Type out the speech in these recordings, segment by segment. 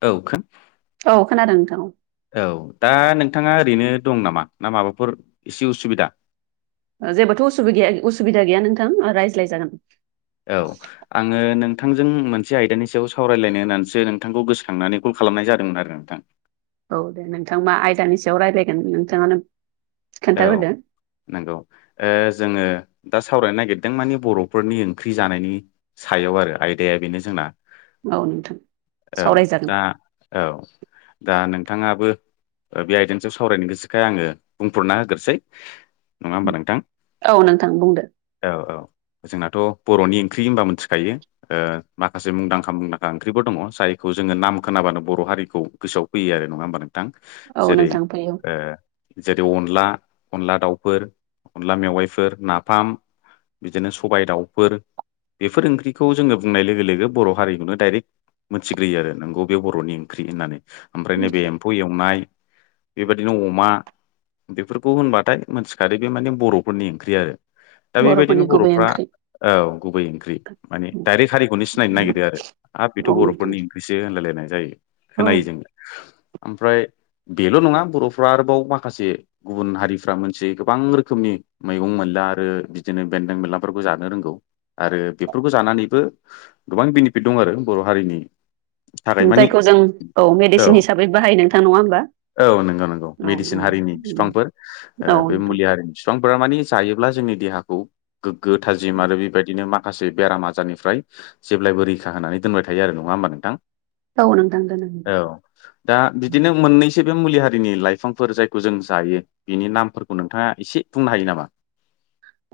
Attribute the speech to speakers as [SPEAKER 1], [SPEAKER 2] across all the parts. [SPEAKER 1] औ
[SPEAKER 2] औ खोनादों नोंथां औ
[SPEAKER 1] औ दा नोंथाङा ओरैनो दं नामा ना माबाफोर एसे उसुबिदा
[SPEAKER 2] ओ जेबोथ' उसुबिदाया उसुबिदा गैया नोंथां रायज्लाय जागोन
[SPEAKER 1] औ आङो नों नोंथांजों मोनसे आयदानि सायाव सावरायलायनो होननानैसो नोंथांखौ गोसोखांनानै कल खालामनाय जादोंमोन आरो नोंथां
[SPEAKER 2] औ दे नोंथां मा आयदानि सायाव रायज्लायगोन नोंथाङानो
[SPEAKER 1] औ
[SPEAKER 2] खोन्थाग्रोदो
[SPEAKER 1] नंगौ ओ जोङो दा सावरायनो नागिरदों माने बर'फोरनि ओंख्रि जानायनि सायाव आरो आयदाया बेनो जोंना
[SPEAKER 2] औ नोंथां
[SPEAKER 1] औ
[SPEAKER 2] सावरायजागोन
[SPEAKER 1] दा औ दा नों थाङाबो बे आयदानि सायाव सावरायनो गोसोखाय आङो बुंफ्रुना होग्रोसै नङा होमबा नोंथां
[SPEAKER 2] औ नोंथां बुंदो
[SPEAKER 1] औ औ जोंनाथ' बर'नि ओंख्रि होनबा मिन्थिखायो ओ माखासे मुंदांखा मुंदांखा ओंख्रिफोर दङ जायखौ जोङो नाम खोना बानो बर' हारिखौ गोसोआव फैयो आरो नङा होमबा नोंथां
[SPEAKER 2] औ
[SPEAKER 1] जेरै
[SPEAKER 2] नोंथां फैयो
[SPEAKER 1] ओ जे अनला अनला दाउफोर अनला मेवाइफोर नाफाम बिदिनो सबाइ दाउफोर बेफोर ओंख्रिखौ जोङो बुंनाय लोगो लोगो बर' हारिखौनो डाइरेक्ट मोनथिग्रोयो आरो नोंगौ बे बर'नि ओंख्रि होननानै ओमफ्राय नैबे एम्फौ एवनाय बेबादिनो अमा बेफोरखौ होनबाथाय मोनथिखादो बे माने बर'फोरनि ओंख्रि आरो दा
[SPEAKER 2] बर'फोरनि
[SPEAKER 1] बेबायदिनो
[SPEAKER 2] गुबै
[SPEAKER 1] बर'फ्रा
[SPEAKER 2] ओंख्रि
[SPEAKER 1] औ गुबै ओंख्रि माने
[SPEAKER 2] औ
[SPEAKER 1] डाइरेक्ट हारिखौनो सिनायनो नागिरो आरो हाब बेथ'
[SPEAKER 2] नोंथां
[SPEAKER 1] बर'फोरनि ओंख्रिसो होनलायलायनाय जायो
[SPEAKER 2] औ
[SPEAKER 1] खोनायो जोङो ओमफ्राय बेल नङा बरफ्रा आरोबाव माखासे गुबुन हारिफ्रा मोनथियै गोबां रोखोमनि मैगं मोनला आरो बिदिनो बेन्दों बेनलाफोरखौ जानो रोंगौ आरो बेफोरखौ जानानैबो गोबां बेनिफिट दं आरो बर'हारिनि
[SPEAKER 2] जायखौ जों औ मेडिसिन हिसाबै बाहायो नोंथां नङा होमबा
[SPEAKER 1] औ नंगौ नंगौ
[SPEAKER 2] औ
[SPEAKER 1] मेडिसिन हारिनि बिफांफोर
[SPEAKER 2] औ
[SPEAKER 1] बे
[SPEAKER 2] नोंथां
[SPEAKER 1] मुलि हारिनि बिफांफोरा माने जायोब्ला जोंनि देहाखौ गोग्गो थाजिम आरो बेबायदिनो मा खायसे बेराम आजारनिफ्राय जेब्लायबो रैखा होनानै दोनबाय थायो आरो नङा होमबा नोंथां?
[SPEAKER 2] औ नोंथां दोन
[SPEAKER 1] औ दा बिदिनो मोननैसो बे मुलि हारिनि लाइफांफोर जायखौ जों जायो बिनि नामफोरखौ नोंथाङा एसे बुंनो हायो नामा?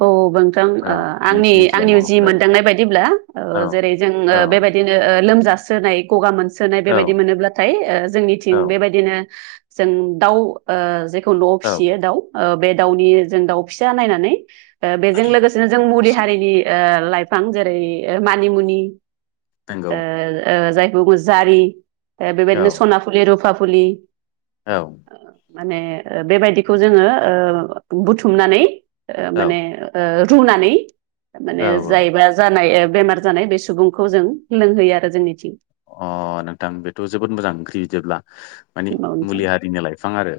[SPEAKER 2] औ नोंथां
[SPEAKER 1] औ
[SPEAKER 2] ओ आंनि
[SPEAKER 1] नोंसिनि ओनसोलाव
[SPEAKER 2] आंनि
[SPEAKER 1] मा
[SPEAKER 2] जि
[SPEAKER 1] माखौ जायो?
[SPEAKER 2] मोनदांनाय बायदिब्ला
[SPEAKER 1] औ
[SPEAKER 2] ओ जेरै जों ओ
[SPEAKER 1] औ
[SPEAKER 2] बेबायदि ओरैनो लोमजास्रोनाय गगा मोनस्रोनाय
[SPEAKER 1] औ
[SPEAKER 2] बेबायदि मोनोब्लाथाय ओ जोंनिथिं
[SPEAKER 1] औ
[SPEAKER 2] बेबायदिनो जों दाउ ओ जेखौ न'आव
[SPEAKER 1] औ
[SPEAKER 2] फिसियो दाउ बे दाउनि जों दाउ फिसा नायनानै ओ बेजों लोगोसेनो जों मुलि हारिनि ओ लाइफां जेरै मानिमुनि
[SPEAKER 1] नंगौ
[SPEAKER 2] ओ ओ जायखौ बुङो जारि
[SPEAKER 1] औ
[SPEAKER 2] बेबायदिनो सना फुलि रुफा फुलि
[SPEAKER 1] औ
[SPEAKER 2] माने बेबायदिखौ जोङो ओ बुथुमनानै ओ
[SPEAKER 1] औ
[SPEAKER 2] माने ओ रुनानै माने
[SPEAKER 1] औ औ
[SPEAKER 2] जायबा जानाय बेमार जानाय बे सुबुंखौ जों लोंहोयो आरो जोंनिथिं
[SPEAKER 1] अह नोंथां बेथ' जोबोद मोजां ओंख्रि बिदिब्ला मानि
[SPEAKER 2] औ नोंथां
[SPEAKER 1] मुलि हारिनि लाइफां आरो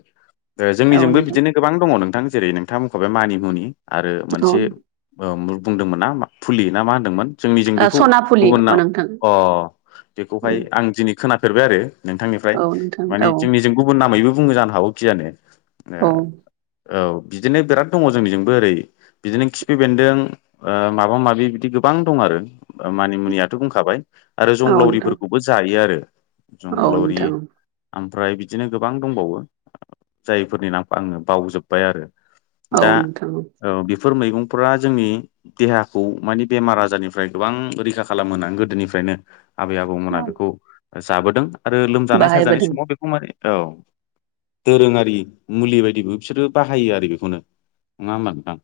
[SPEAKER 2] औ
[SPEAKER 1] जोंनिजोंबो
[SPEAKER 2] नोंथां
[SPEAKER 1] बिदिनो गोबां दङ नोंथां जेरै नोंथांआ बुंखाबाय मानि मुनि आरो
[SPEAKER 2] औ
[SPEAKER 1] मोनसे
[SPEAKER 2] ओ
[SPEAKER 1] ओ बुंदोंमोन ना फुलि ना मा होनदोंमोन जोंनि जों बेखौ
[SPEAKER 2] सना फुलि
[SPEAKER 1] गुबुन
[SPEAKER 2] औ
[SPEAKER 1] नाम
[SPEAKER 2] नोंथां
[SPEAKER 1] अह बेखौहाय आं दिनै खोनाफेरबाय आरो नोंथांनिफ्राय
[SPEAKER 2] औ नोंथां
[SPEAKER 1] मानि
[SPEAKER 2] औ
[SPEAKER 1] जोंनिजों गुबुन नामैबो बुङो जानो हागौ खिजाने
[SPEAKER 2] औ
[SPEAKER 1] औ बिदिनो बिराद दङ जोंनिजोंबो ओरै बिदिनो खिफि बेन्दों आ माबा माबि बिदि गोबां दं आरो मानि मुनियाथ' बुंखाबाय आरो
[SPEAKER 2] औ नोंथां
[SPEAKER 1] जंग्लावरिफोरखौबो जायो आरो
[SPEAKER 2] औ
[SPEAKER 1] जंग्लावरि
[SPEAKER 2] नोंथां।
[SPEAKER 1] ओमफ्राय बिदिनो गोबां दंबावो जायफोरनि नाम आङो बावजोब्बाय आरो
[SPEAKER 2] औ
[SPEAKER 1] दा
[SPEAKER 2] नोंथां औ।
[SPEAKER 1] बेफोर मैगंफोरा जोंनि देहाखौ मानि बेमार आजारनिफ्राय गोबां रैखा खालामो होनना गोदोनिफ्राय आबै आबौमोना बेखौ जाबोदों आरो लोमजानाय साजानाय
[SPEAKER 2] बाहायबोदों
[SPEAKER 1] समाव बेखौ माने औ। दोरोङारि मुलि बायदिबो बिसोरो बाहायो आरो बेखौनो नङा होमबा नोंथां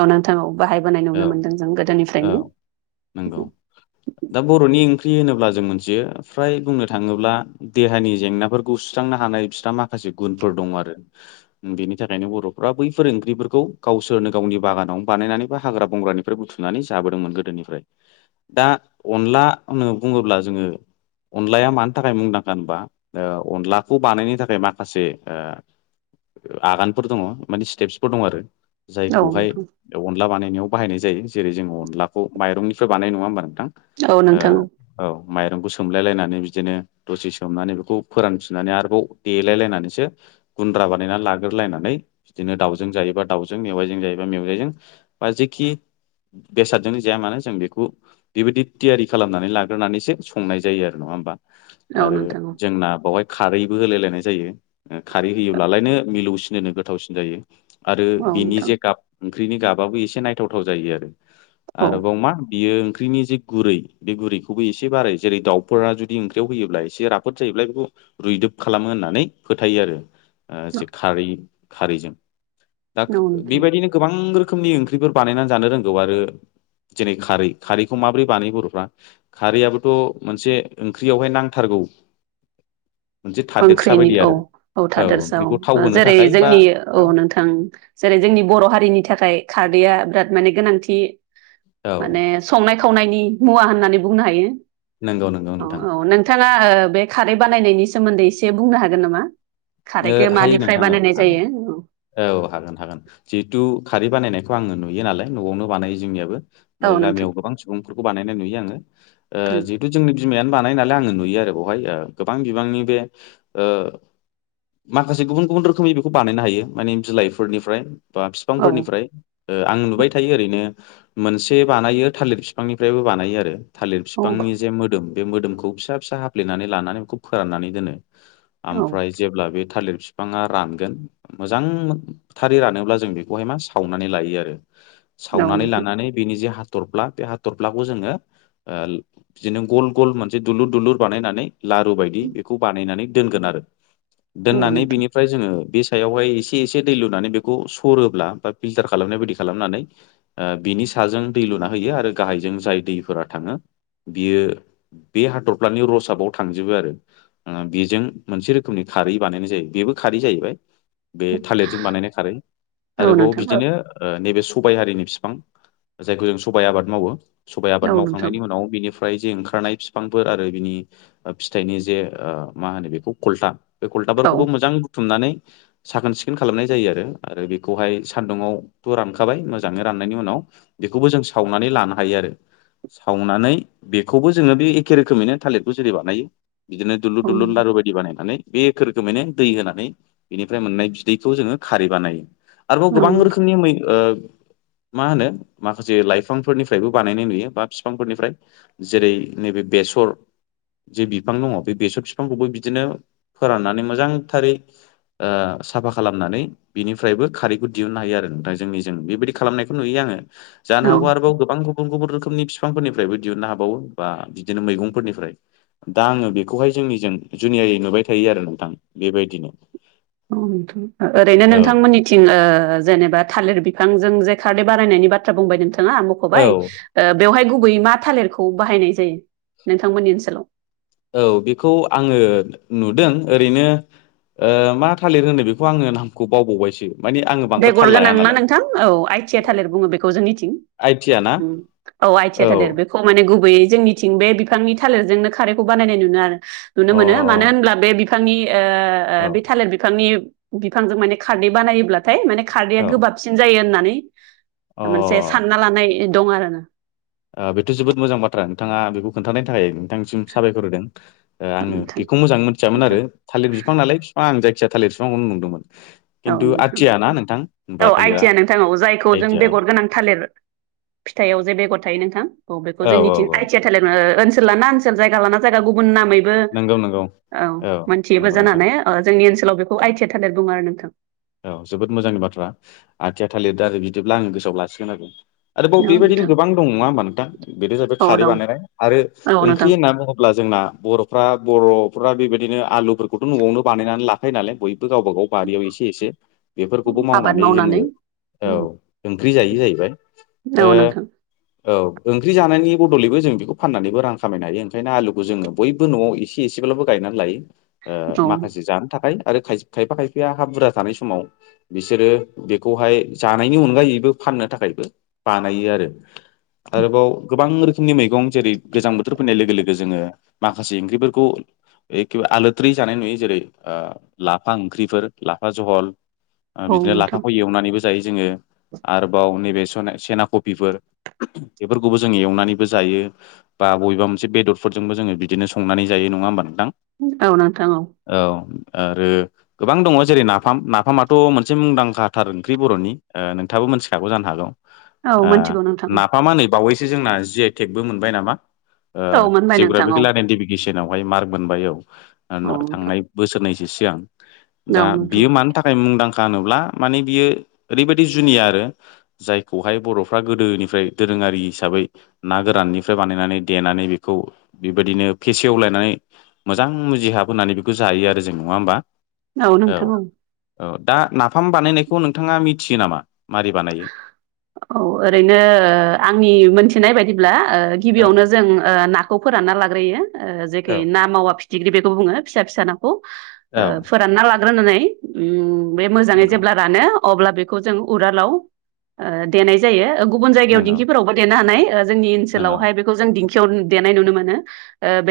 [SPEAKER 2] औ नोंथां औ बाहायबोनाय नुनो
[SPEAKER 1] औ
[SPEAKER 2] मोनदों जों
[SPEAKER 1] औ
[SPEAKER 2] गोदोनिफ्रायनो
[SPEAKER 1] नंगौ दा बर'नि ओंख्रि होनोब्ला जों मोनथियो फ्राय बुंनो थाङोब्ला देहानि जेंनाफोरखौ सुस्रांनो हानाय बिस्रा माखासे गुनफोर दं आरो बेनि थाखायनो बरफ्रा बैफोर ओंख्रिफोरखौ गावसोरनो गावनि बागानाव बानायनानै बा हाग्रा बंग्रानिफ्राय बुथुमनानै जाबोदोंमोन गोदोनिफ्राय दा अनला बुङोब्ला जोङो अनलाया मानि थाखाय मुंदांखा होनबा ओ अनलाखौ बानायनो थाखाय माखासे ओ आगानफोर दङ माने स्टेपसफोर दङ आरो जायखौहाय अनला बानायनायाव बाहायनाय जायो जेरै जों अनलाखौ माइरंनिफ्राय बानाय नङा होनबा नोंथां
[SPEAKER 2] औ नोंथां
[SPEAKER 1] ओ औ माइरंखौ सोमलायलायनानै बिदिनो दसे सोमनानै बेखौ फोरानफिननानै आरोबाव देलाय लायनानैसो गुन्द्रा बानायनानै ला गोरलायनानै बिदिनो दाउजों जायोबा दाउजों मेवाइजों जायोबा मेवायजों बा जेखि बेसादजोंनो जाया मानो जों बेखौ बेबायदि थियारि खालामनानै लाग्रोनानैसो संनाय जायो आरो नङा होमबा?
[SPEAKER 2] औ नोंथां औ
[SPEAKER 1] आरो
[SPEAKER 2] नोंथां औ
[SPEAKER 1] जोंना बेवहाय खारैबो होलाय लायनाय जायो। खारै होयोब्लालायनो मिलौसिन होनो गोथावसिन जायो आरो
[SPEAKER 2] औ
[SPEAKER 1] बिनि
[SPEAKER 2] नोंथां
[SPEAKER 1] जे गाब ओंख्रिनि गाबाबो एसे नायथावथाव जायो आरो
[SPEAKER 2] औ
[SPEAKER 1] आरोबाव मा बियो ओंख्रिनि जि गुरै बे गुरैखौबो एसे बाराय जेरै दाउफोरा जुदि ओंख्रियाव होयोब्ला एसे राफोद जायोब्ला बेखौ रुइदों खालामो होननानै फोथायो आरो। ओ
[SPEAKER 2] औ
[SPEAKER 1] खारै खारैजों दा
[SPEAKER 2] नोंथां
[SPEAKER 1] बेबायदिनो गोबां रो खोमनि ओंख्रिफोर बानानै जानो रोंगौ आरो जेरै खारै खारैखौ माब्रै बानायो बर'फ्रा, खारै आथ' मोन ओंख्रियावहाय नांथारगौ? मोनसे थादेरसा
[SPEAKER 2] ओंख्रिनि
[SPEAKER 1] बायदि
[SPEAKER 2] औ
[SPEAKER 1] आरो
[SPEAKER 2] औ थादेरसा
[SPEAKER 1] ओंख्रिखौ थाव
[SPEAKER 2] औ
[SPEAKER 1] होनो
[SPEAKER 2] जेरै
[SPEAKER 1] थाखाय बा
[SPEAKER 2] जोंनि औ नोंथां जेरै जों जोंनि बर' हारिनि थाखाय खारदैआ बिराद माने गोनांथि
[SPEAKER 1] औ
[SPEAKER 2] माने संनाय खावनायनि मुवा होननानै बुंनो हायो।
[SPEAKER 1] नंगौ नंगौ
[SPEAKER 2] औ
[SPEAKER 1] नोंथां
[SPEAKER 2] औ नोंथाङा ओ बे खारै बानायनायनि सोमोन्दै एसे बुंनो हागोन नामा?
[SPEAKER 1] ओ
[SPEAKER 2] खारैखौ
[SPEAKER 1] हायो
[SPEAKER 2] मानिफ्राय
[SPEAKER 1] नोंथां औ
[SPEAKER 2] बानायनाय
[SPEAKER 1] हागोन
[SPEAKER 2] जायो
[SPEAKER 1] औ हागोन हागोन जिहेतु खारै बानायनायखौ आङो नुयो नालाय न'आवनो बानायो जोंनियाबो।
[SPEAKER 2] औ
[SPEAKER 1] ओमफाय
[SPEAKER 2] नोंथां
[SPEAKER 1] गामियाव गोबां सुबुंफोरखौ बानायनाय नुयो आङो। ओ
[SPEAKER 2] उम
[SPEAKER 1] जिहेतु जोंनि बि मायनो बानाय नालाय आङो नुयो आरो बेहाय गोबां बिबांनि बे ओ माखासे गुबुन गुबुन रोखोमनि बेखौ बानायनो हायो माने बिलाइफोरनिफ्राय बा
[SPEAKER 2] औ
[SPEAKER 1] बिफांफोरनिफ्राय ओ आं नुबाय थायो ओरैनो मोनसे बानायो थालिर बिफांनिफ्रायबो बानायो आरो थालिर
[SPEAKER 2] औ
[SPEAKER 1] बिफांनि जे मोदोम बे मोदोमखौ फिसा फिसा हाफ्लेनानै लानानै बेखौ फोराननानै दोनो।
[SPEAKER 2] औ
[SPEAKER 1] ओमफ्राय अब्ला बे थालिर बिफाङा रानगोन मोजांथारै रानोब्ला जों बेखौहाय मा सावनानै लायो आरो।
[SPEAKER 2] औ
[SPEAKER 1] सावनानै
[SPEAKER 2] नोंथां
[SPEAKER 1] लानानै बेनि जे हा हाथर्ला बे हाथर्लाखौ जोङो ओ बिदिनो गल गल मोनसे दुलुर दुलुर बानायनानै लारु बायदि बेखौ बानायनानै दोनगोन आरो।
[SPEAKER 2] औ
[SPEAKER 1] दोननानै
[SPEAKER 2] नोंथां
[SPEAKER 1] बिनिफ्राय जोङो बे सायावहाय एसे एसे दै लुनानै बेखौ सरोब्ला बा फिलटार खालामनाय बदि खालामनानै ओ बिनि साजों दै लुना होयो आरो गाहायजों जाय दैफोरा थाङो बियो बे हाथरफ्लानि रसाबाव थांजोबो आरो बेजों मोनसे रोखोमनि खारै बानायनाय जायो, बेबो खारै जाहैबाय। बे थालिरिरजों बानायनाय खारै
[SPEAKER 2] औ
[SPEAKER 1] आरोबाव
[SPEAKER 2] नोंथां
[SPEAKER 1] बिदिनो ओ नैबे सबाय हारिनि बिफां जायखौ जों सबाय आबाद मावो सबाय आबाद
[SPEAKER 2] औ नोंथां
[SPEAKER 1] मावखांनायनि उनाव बिनि फ्राय जे ओंखारनाय बिफांफोर आरो बिनि ओ फिथाइनि जे ओ मा होनो बेखौ खलथा। बे
[SPEAKER 2] औ
[SPEAKER 1] खलथाफोरखौबो मोजां बुथुमनानै साखोन सिखोन खालामनाय जायो आरो आरो बेखौहाय सान्दुंआवथ' रानखाबाय मोजाङै राननायनि उनाव बेखौबो जों सावनानै लानो हायो आरो। सावनानै बेखौबो जोङो बे एखे रोखोमैनो थालिरखौ जेरै बानायो बिदिनो दुलुर
[SPEAKER 2] औ
[SPEAKER 1] दुरलुन लारु बायदि बानायनानै बे एख रोखोमैनो दै होनानै बेनिफ्राय मोननाय बिदैखौ जोङो खारै बानायो। आरोबाव
[SPEAKER 2] औ
[SPEAKER 1] गोबां
[SPEAKER 2] नोंथां
[SPEAKER 1] रोखोमनि मै ओ मा होनो माखासे लाइफांफोरनिफ्रायबो बानायनाय नुयो बा बिफांफोरनिफ्राय। जेरै नैबे बे सर जि बिफां दङ बे बेसर बिफांखौबो बिदिनो फोराननानै मोजांथारै ओ साफा खालामनानै बिनिफ्रायबो खारैखौ दिहुननो हायो आरो नोंथां जोंनि जों बेबायदि खालामनायखौ नुयो आङो। जानो
[SPEAKER 2] औ
[SPEAKER 1] हागौ आरोबाव गोबां गुबुन गुबुन रोखोमनि बिफांफोरनिफ्रायबो दिहुननो हाबावो बा बिदिनो मैगंफोरनिफ्राय। दा आङो बेखौहाय जोंनिजों जुनियायै नुबाय थायो आरो नोंथां बेबायदिनो।
[SPEAKER 2] औ नोंथां। ओरैनो
[SPEAKER 1] औ
[SPEAKER 2] नोंथांमोननिथिं ओ जेनोबा थालिर बिफांजों जे खारै बारनायनि बाथ्रा बुंबाय नोंथाङा
[SPEAKER 1] औ
[SPEAKER 2] मख'बाय ओ बेवहाय गु बै मा थालिरखौ बाहायनाय जायो नोंथांमोननि ओनसोलाव?
[SPEAKER 1] औ बेखौ आङो नुदों ओरैनो ओ मा थालिर होनो बेखौ आङो नामखौ बावबावबायसो। माने आङो बांद्राय थाल
[SPEAKER 2] बेगर
[SPEAKER 1] लाया
[SPEAKER 2] गोनां ना
[SPEAKER 1] नालाय
[SPEAKER 2] नोंथां औ आइ थि आ थालिर बुङो बेखौ जोंनिथिं।
[SPEAKER 1] आइटिया ना
[SPEAKER 2] औ आइथिया थालिर बेखौ माने गुबैयै जोंनिथिं बे बिफांनि थालेरजोंनो खारैखौ बानायनाय नुनो आरो नुनो
[SPEAKER 1] अ औ
[SPEAKER 2] मोनो मानो होनब्ला बे बिफांनि बे थालिर बिफांनि बिफांजों माने खारदै बानायोब्लाथाय माने खारदैया
[SPEAKER 1] औ
[SPEAKER 2] गोबाबसिन जायो होननानै
[SPEAKER 1] अ ओ
[SPEAKER 2] मोनसे सानना लानाय दं आरो ना।
[SPEAKER 1] बेथ' जोबोद मोजां बाथ्रा नोंथाङा बेखौ खोन्थायनि थाखाय नोंथांनिसिम साबायखर होदों। आङो
[SPEAKER 2] नोंथां
[SPEAKER 1] बेखौ मोजाङै मिथियामोन आरो थालिर बिफां नालाय बिफां आं जायखिया थालिर बिफांखौनो नंदों।
[SPEAKER 2] औ नोंथां
[SPEAKER 1] होमबा
[SPEAKER 2] औ
[SPEAKER 1] थालिरा
[SPEAKER 2] आइटिया नोंथां औ जायखौ जों
[SPEAKER 1] आइटिया औ
[SPEAKER 2] बेगर गोनां थालिर फिथाइयाव जे बेगर थायो नोंथां औ बे
[SPEAKER 1] औ
[SPEAKER 2] जोंनिथिं
[SPEAKER 1] औ
[SPEAKER 2] आइटिया थालिर ओनसोल लाना ओनसोल जायगा लाना जायगा गुबुन नाम ओइ
[SPEAKER 1] नंगौ नंगौ औ
[SPEAKER 2] मोनथियोबो
[SPEAKER 1] नंगौ नोंथां
[SPEAKER 2] जानानै जोंनि ओनसोलाव बेखौ आइ टि आ थालिर बुङो आरो नोंथां
[SPEAKER 1] औ जोबोद मोजांनि बाथ्रा आथिया थालिर दा आरो बिदिब्ला आं गोसोआव लासिगोन आरो आरोबाव
[SPEAKER 2] औ
[SPEAKER 1] बेबायदिनो
[SPEAKER 2] नोंथां
[SPEAKER 1] गोबां दं नङा होमा नोंथां बेनो जाहैबाय
[SPEAKER 2] औ
[SPEAKER 1] खारै
[SPEAKER 2] दं
[SPEAKER 1] बानायनाय आरो
[SPEAKER 2] औ नोंथां
[SPEAKER 1] ओंख्रि होनना बुङोब्ला जों बर'फ्रा बर' बेबायदिनो आलुफोरखौथ' न'आवनो बानायनानै लाखायो नालाय बयबो गावबागाव बारियाव एसे एसे बेफोरखौबो मावनानै जोङो औ ओंख्रि जायो जाहैबाय
[SPEAKER 2] औ
[SPEAKER 1] ओ
[SPEAKER 2] नोंथां
[SPEAKER 1] औ ओंख्रि जानायनि बदलैबो जों बेखौ फाननानैबो रां खामायनो हायो ओंखायनो आलुखौ जोङो बयबो न'आव इसे एसे गायनानै लायो
[SPEAKER 2] औ
[SPEAKER 1] माखासे जानो थाखाय आरो खायफा खायफाया हा बुरजा थानाय समाव बिसोरो बेखौहाय जानायनि अनगायैबो फाननो थाखायबो बानायो आरो आरोबाव गोबां रो खोमनि मैगं जेरै गोजां बोथोर फैनाय लोगो लोगो जोङो माखासे ओंख्रिफोरखौ एखेबा आलोद्रि जानाय नुयो जेरै लाफा ओंख्रिफोर ला लाफा जहल
[SPEAKER 2] औ
[SPEAKER 1] बिदिनो
[SPEAKER 2] नोंथां
[SPEAKER 1] लाफाखौ एवनानैबो जायो जोङो। आरोबाव नैबे सेनाकपिफोर बेफोरखौबो जोंङो एवनानैबो जायो बा बबेबा मोनसे बेदरफोरजोंबो जोङो बिदिनो संनानै जायो। नङा होमबा नोंथां
[SPEAKER 2] औ नोंथां
[SPEAKER 1] औ आरो गोबां दं। जेरै नाफाम नाफामाथ' मोनसे मुंदांखाथार ओंख्रि बर'नि नोंथाबो मोनथिखागौ जानो हागौ।
[SPEAKER 2] औ मोनथिगौ नोंथां
[SPEAKER 1] नाफामा नै बावैसो जोंना जि आइ टेक बो मोनबाय नामा
[SPEAKER 2] औ मोनबाय नोंथां औ
[SPEAKER 1] जिउग्राफिकेल आइदेनटिफिकेसन आवहाय मार्क मोनबाय औ
[SPEAKER 2] औ नोंथां
[SPEAKER 1] थांनाय बोसोरनैसो सिगां दा
[SPEAKER 2] औ नोंथां
[SPEAKER 1] बियो मानि थाखाय मुंदांखा होनोब्ला माने बियो ओरैबायदि जुनिया आरो जायखौहाय बर'फ्रा गोदोनिफ्राय गोरों हिसाबै ना गोराननिफ्राय बानायनानै देनानै बेखौ बेबायदिनो फेसेवलायनानै मोजां जि हाबोनानै बेखौ जायो आरो जों नङा होमबा?
[SPEAKER 2] औ नोंथां औ
[SPEAKER 1] औ दा नाफाम बानायनायखौ नोंथाङा मिथियो नामा मारै बानायो?
[SPEAKER 2] औ ओरैनो आंनि मोनथिनाय बायदिब्ला गिबियावनो
[SPEAKER 1] औ
[SPEAKER 2] जों नाखौ फोरानना लाग्रोयो जेखे
[SPEAKER 1] औ
[SPEAKER 2] ना मावा फि थिग्रि बेखौ बुङो फिसा फिसा नाखौ फोरानना लाग्रोनानै बे मोजाङै
[SPEAKER 1] नंगौ
[SPEAKER 2] जेब्ला रानो अब्ला बेखौ जों उरालाव देनाय जायो। गुबुन जायगायाव
[SPEAKER 1] नंगौ
[SPEAKER 2] दिंखिफोरावबो देनो हानाय जोंनि
[SPEAKER 1] नंगौ
[SPEAKER 2] ओनसोलावहाय बेखौ जों दिंखियाव देनाय नुनो मोनो।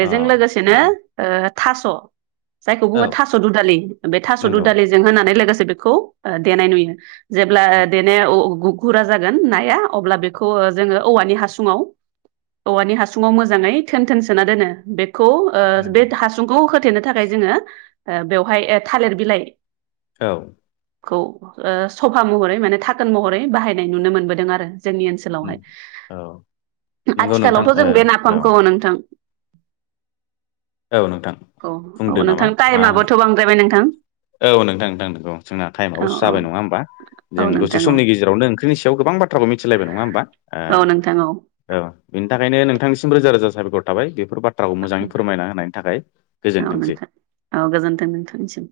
[SPEAKER 1] अ
[SPEAKER 2] लोगोसेनो
[SPEAKER 1] नंगौ
[SPEAKER 2] थास' जायखौ
[SPEAKER 1] औ
[SPEAKER 2] बुङो थास' दुदालि बे थास'
[SPEAKER 1] नंगौ
[SPEAKER 2] दुदालिजों होनानै लोगोसे बेखौ देनाय नुयो। जेब्ला देनो गुरा जागोन नाया अब्ला बेखौ जोङो औवानि हासुंआव औवानि हासुंआव मोजाङै थोन थोन सोना दोनो बे खौ
[SPEAKER 1] नंगौ
[SPEAKER 2] हासुंखौ होथेनो थाखाय जोङो बेवहाय थालिर बिलाइ
[SPEAKER 1] औ
[SPEAKER 2] खौ ओ सफा महरै माने थाखोन महरै बाहायनाय नुनो मोनबोदों आरो जोंनि ओनसोलावहाय
[SPEAKER 1] औ नंगौ नोंथां
[SPEAKER 2] आथिखालावथ जों
[SPEAKER 1] ओ
[SPEAKER 2] बे
[SPEAKER 1] औ
[SPEAKER 2] नाफामखौ नोंथां
[SPEAKER 1] औ नोंथां
[SPEAKER 2] औ औ
[SPEAKER 1] बुंदो
[SPEAKER 2] नोंथां
[SPEAKER 1] नामा मा होनो।
[SPEAKER 2] टाइमाबोथ' बांद्रायबाय नोंथां
[SPEAKER 1] औ नोंथां नोंथां नंगौ औ जोंना
[SPEAKER 2] औ
[SPEAKER 1] टाइमाबो
[SPEAKER 2] औ
[SPEAKER 1] जाबाय नङा होमबा
[SPEAKER 2] औ
[SPEAKER 1] जों
[SPEAKER 2] नोंथां
[SPEAKER 1] दसे
[SPEAKER 2] औ
[SPEAKER 1] समनि गेजेराव नो ओंख्रिनिसायाव गोबां बाथ्राखौ मिथिलायबाय नङा होनबा ओ
[SPEAKER 2] औ नोंथां
[SPEAKER 1] औ बेनि थाखायनो नोंथांनिसिम रोजा रोजा साबायखर थाबाय बेफोर बाथ्राखौ मोजाङै फोरमायना होनायनि थाखाय
[SPEAKER 2] औ
[SPEAKER 1] गोजोनथोंसै।
[SPEAKER 2] नोंथां औ गोजोन्थों नोंथांनिसिम।